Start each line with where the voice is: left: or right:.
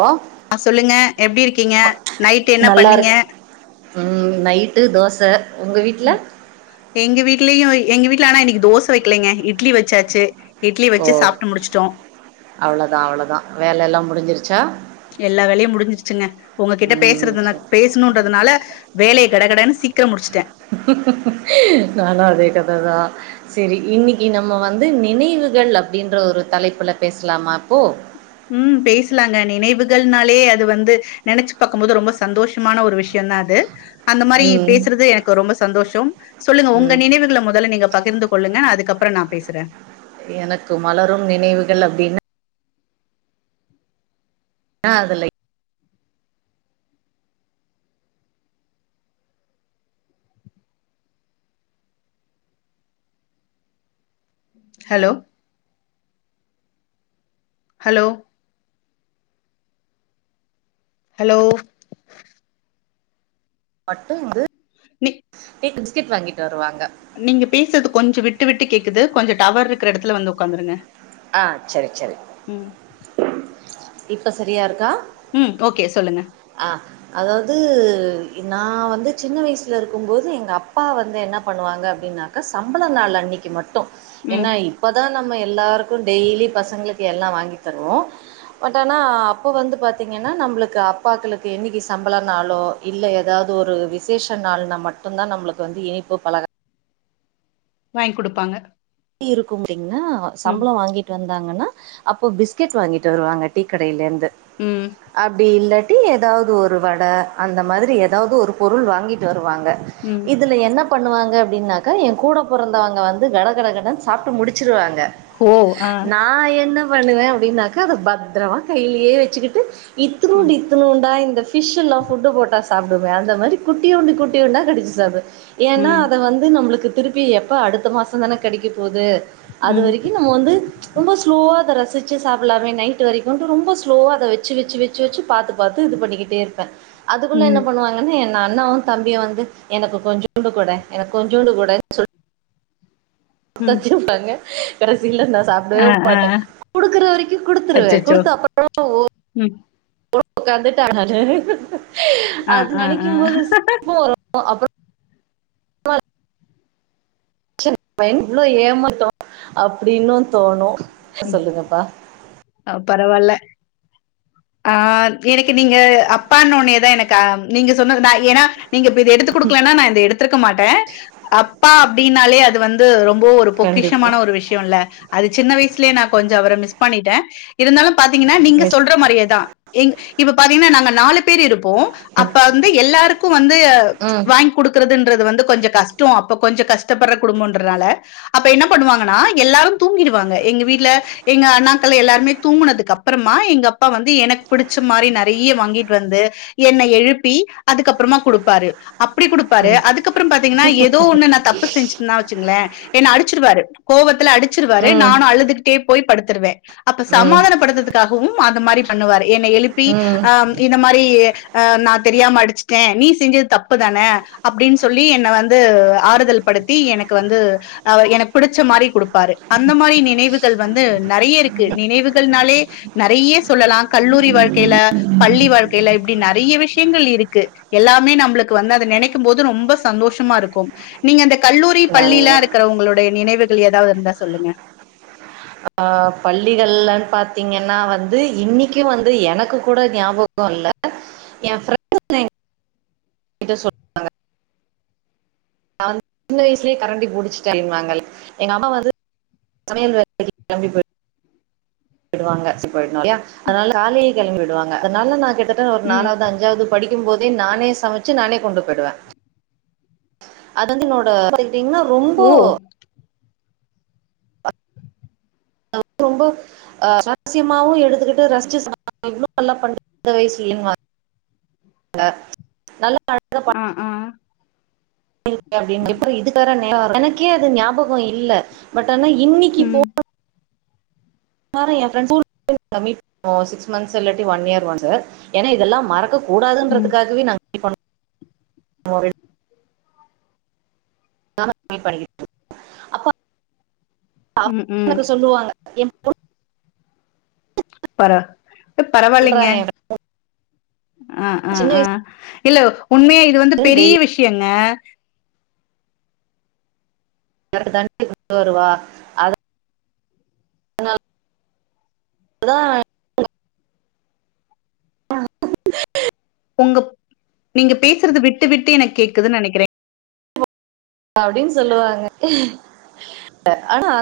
right: ஓ
left: ஆ சொல்லுங்க எப்டி இருக்கீங்க நைட் என்ன
right: நல்லா
left: பண்ணீங்க
right: இருக் ம் நைட்டு தோச உங்க வீட்ல
left: எங்க வீட்லியு எங்க வீட்ல ஆனா இன்னைக்கி தோச வெக்லங்கே இட்லி வச்சாச்சு இட்லி
right: ஓ
left: வச்சி சாப்ட்டு முடிச்சிடோ
right: அவ்ளோதா அவ்ளோதா வேல லா முடிஞ்சிருச்சா
left: எல்லா வேலையு முடிஞ்சிடுச்சுங்க உங்ககிட்ட
right: ம்
left: பேசுறதுன
right: சரி
left: பேசணுன்றதுனால வேலய கட கடன் சீக்ர முடிச்ட்ட
right: நானு அதே கத தா செரி இன்னிக்கி நம்ம வந்து நினைவுகள் அப்டின்ற ஒரு தலைப்புல பேசலாமா இப்போ
left: ம் பேஸ்லாங்க நினைவுகள்னாலே அது வந்து நெனச்சி பாக்கும் போது ரொம்ப சந்தோஷமான ஒரு விஷ் யதா அது அந்த மாரி
right: ம்
left: பேசுறது எனக்கு ரொம்ப சந்தோஷோம் சொல்லுங்க உங்க
right: ம்
left: நினைவுகள முதல்ல நீங்க பகிர்ந்து கொள்ளுங்க நா அதுக்கப்றோ நா பேசுற
right: எனக்கு மலரும் நினைவுகள் அப்டின் னா அதுலை
left: ஹலோ ஹலோ ஹலோ
right: பட்டுந்து
left: நீ
right: ட்டு பிஸ்கெட் வாங்கிட்டு வருவாங்க
left: நீங்க பேசுறது கொஞ்சோ விட்டு விட்டு கேக்குது கொஞ்சோ டவர் இருக்கிற இடத்துல வந்து உக்காந்துருங்க
right: ஆ செரி செரி இப்ப சரியா இருக்கா
left: ம் ஓகே சொல்லுங்க
right: ஆ அதாவுது நா வந்து சின்ன வயசுல இருக்கும் போது எங்க அப்பா வந்து என்ன பண்ணுவாங்க அப்டின்னா கா சம்பள நாள் அன்னைக்கி மட்டு
left: ம்.
right: ஏன்னாய் இப்பதா நம்ம எல்லாருக் கு டெய்லி பசங்ளுக்கு எல்லா வாங்கி தருவோ பட் ஆனா அப்ப வந்து பாத்தீங்கன்னா நம்ளுக்கு அப்பாக்களுக்கு என்னைக்கி சம்பள நாலோ இல்ல ஏதாவது ஒரு விசேஷ நாள்னா மட்டு தா நம்ளுக்கு வந்து இனிப்பு பழகா
left: வாய்ங் குடுப்பாங்க
right: ப்டி இருக்கு புட்டிங்னா
left: ம்.
right: சம்ளோ வாங்கி கிட்டு வந்தாங்கன்னா அப்போ பிஸ்கெட் வாங்கிட்டு வருவாங்க டீ கடையிலந்து
left: ம்.
right: அப்டி இல்ல டி ஏதாவது ஒரு வட அந்த மாரி ஏதாவது ஒரு பொருள் வாங்கிட்டு வருவாங்க
left: ம்.
right: இதுல என்ன பண்ணுவாங்க அப்டின்னாக்கா என் கூட பொறந்தவங்க வந்து கடகடக டன் சாப்ட்டு முடிச்சிருவாங்க
left: ஓ! ஆ.
right: நா என்ன என்ன பண்ணுவே அப்படின்னாக்க அத பத்தரமா கையிலே வச்சுக்கிட்டு
left: ம்.
right: இத்துனூண்டு இத் துனூண்டா இந்த ஃபிஷ் எல்லா ஃபுட்டு போட்டா சாப்டுமே அந்த மாரி குட்டியோண்டு குட்டியோண்டா கடிச்சு சாப்டுவ ஏன்னா
left: ம்.
right: அத வந்து நம்ளுக்கு திருப்பி எப்ப அடுத்த மாச தான கெடைக்க போது அது
left: ம்.
right: வரைக்கு நம்ம வந்து ரொம்ப ஸ்லோவா அத ரசிச்சு சாப்புலாமே நைட்டு வரைக்குன்ட்டு ரொம்ப ஸ்லோவா அத வச்சு வச்சு வச் வச்சு வச்சு பாத்து பாத்து இது பண்ணிக்கிட்டே இருப்ப அதுக்குள்ள என்ன
left: ம்.
right: பண்ணுவாங் க என் அண்ணாவு தம்பியு வந்து எனக்கு கொஞ்சொண்டு கூட எனக்கு கொஞ்சொண்டு கூட சொல்
left: ம்.
right: ட்டாத்திருப்பாங்க கடைசில நா சாப் சாப்டவே
left: ஆ, ஆ.
right: மாட்ட குடுக்குற வரைக்கு குடுத்துருவ
left: அச்சச்சோ!
right: குடுத்து அப்பறமா ஓ
left: ம்.
right: உக்காந்துட்ட
left: ஆ,
right: அது
left: ஆ, ஆ.
right: நெனைக்கும்போது சிப்பா வரு ஓ அப்றோ [unintelligible] இவ்ளோ ஏமாத்துறோ அப்டின்னு தோணு சொல்லுங்கப்பா
left: ஆ பரவாயில்ல ஆ எனக்கு நீங்க அப்பான்னோன்னே தா எனக்கு நீங்க சொன்னதுதா ஏனா நீங்க இப்ப இத எடுத்து குடுக்கலன்னா நா இத எடுத்துருக்க மாட்ட அப்பா அப்டின்னாலே அது வந்து ரொம்ப ஒரு
right: கண்டிப்பா
left: பொக்கிஷமான ஒரு விஷ்யோல்ல அது சின்ன வயசுலயே நா கொஞ்சொஅவர மிஸ் பண்ணிட்ட இருந்தாலு பாத்தீங்கன்னா நீங்க சொல்ற மாரியே தான். இப்ப பாத்தீங்ன்னா நாங்க நாலு பேரு இருப்போ அப்ப வந்து எல்லாருக்கு வந்து
right: ம்
left: வாங்கி குடுக்கறதுன்றது வந்து கொஞ்ச கஷ்டோ அப்ப கொஞ்ச கஷ்டப்பட்ற குடும்பன்றனால அப்ப என்ன பண்ணுவாங்கன்னா எல்லாரு தூங்கிருவாங்க எங்க வீட்ல எங்க அண்ணாக்கள் எல்லாருமே தூங்குனதுக்கு அப்றமா எங்க அப்பா வந் து எனக்கு பிடிச்ச மாரி நெறைய வாங்கிட்டு வந்து என்ன எழுப்பி அதுக்கப்றமா குடுப்பாரு அப்டி குடுப்பாரு அதுக்கப்றம் பாத்தீங்கன்னா ஏதோ ஒண்ணு நா தப்பு செஞ்சுட்டேனா வச்சுங்களே என்ன அடிச்சிருவாரு கோவத்துல அடிச்சிருவாரு
right: ம்
left: நானு அழுதுக்கிட்டே போய் படுத்துருவே அப்ப
right: ம்
left: சமாதானப்படுத்தறதுக் காகவும் அது மாரி பண்ணுவாரு என்ன எழுப்பி
right: ம்
left: ஆ இந்த மாரி ஆ நா தெரியாம அடிச்சிட்டே நீ செஞ்சது தப்பு தானே அப்படின் சொல்லி என்ன வந்து ஆறுதல் படுத்தி எனக்கு வந்து அவர் எனக்கு பிடிச்ச மாரி குடுப்பாரு அந்த மாரி நினைவுகள் வந்து நெறைய இருக்கு நினைவுகள்னாலே நெறைய சொல்லலா கல்லூரி வாழ்க்கையில பள்ளி வாழ்க்கையில இப்டி நெறைய விஷயங்கள் இருக்கு எல்லாமே நம்பளுக்கு வந்து அத நெனைக்கும் போது ரொம்ப சந்தோஷமா இருக்கும் நீங்க இந்த கல்லூரி பள்ளியெல்லா
right: நல்லா
left: இருக்கறவங்களுடைய நினைவுகள் ஏதாவது இருந்தா சொல்லுங்கள
right: ஆ பள்ளிகள்லன் பாத்தீங்கன்னா வந்து இன்னிக்கு வந்து எனக்கு கூட ஞாபக இல்ல ஏ ஃப்ர ண்டு சொல்றாங்க நா வந்து சின்ன வயசுலே கரண்டி புடிச்சுட்டேன்வாங்கள எங்க அம்மா வந்து சமயல் வேலைக்கு கெளம்பி போய் டுவாங்க [unintelligible] யா அதனால கால்லையே கெளம்பிடுவாங்க அதனால நா கிட்டத்த ட்ட ஒரு
left: ம்
right: நாலாவது அஞ்சாவது படிக்கும் போதே நானே சமச்சு நானே கொண்டு போயிடுவ அது வந்து என்னோட பாத்தீங்கன்னா ரொம்போ
left: ஓ
right: அது வந்து ரொம்போ ஆ ரட்சியமாவு எடுத்துக்கிட்டு ரசிச்சி சாப் இவ்ளோ நல்லா பண்றியே இந்த வயசுலன்வாங்க ங்க நல்ல வாழ்க்க
left: அ அ
right: எனக்கே அது ஞாபகம் இல்ல பட் ஆனா இன்னிக்கி போ
left: ம்
right: எல்லாரும் என் ஃப்ரெண்ட்ஸ் [inaudible] மீட் பண்ணுவோம் சிக்ஸ் மந்த்ஸ் இல்லாட்டி ஒன் இயர் ஒன்ஸ் ஏன்னா இதெல்லா மறக்க
left: ம்
right: கூடாதுன்றதுக்காகவே நாங் [inaudible] அப்பா
left: ம் ம்
right: [inaudible] சொல்லுவாங்க என் பொண்
left: பர அ
right: சொல்றா
left: பரவாயில்லிங்க
right: என்
left: அ அ
right: சின்ன
left: அ இல்ல உண்மயா இது வந்து
right: வயசுல
left: பெரிய
right: டெய்லி
left: விஷயங்க
right: எனக்கு தண்ணி கொண்டு வருவா அதனால் அதா [inaudible]
left: உங்கப் நீங்க பேசுறது விட்டு விட்டு எனக்கு கேக்குதுன் நெனைக்கிற
right: அப்டின் சொல்லுவாங்க ஆனா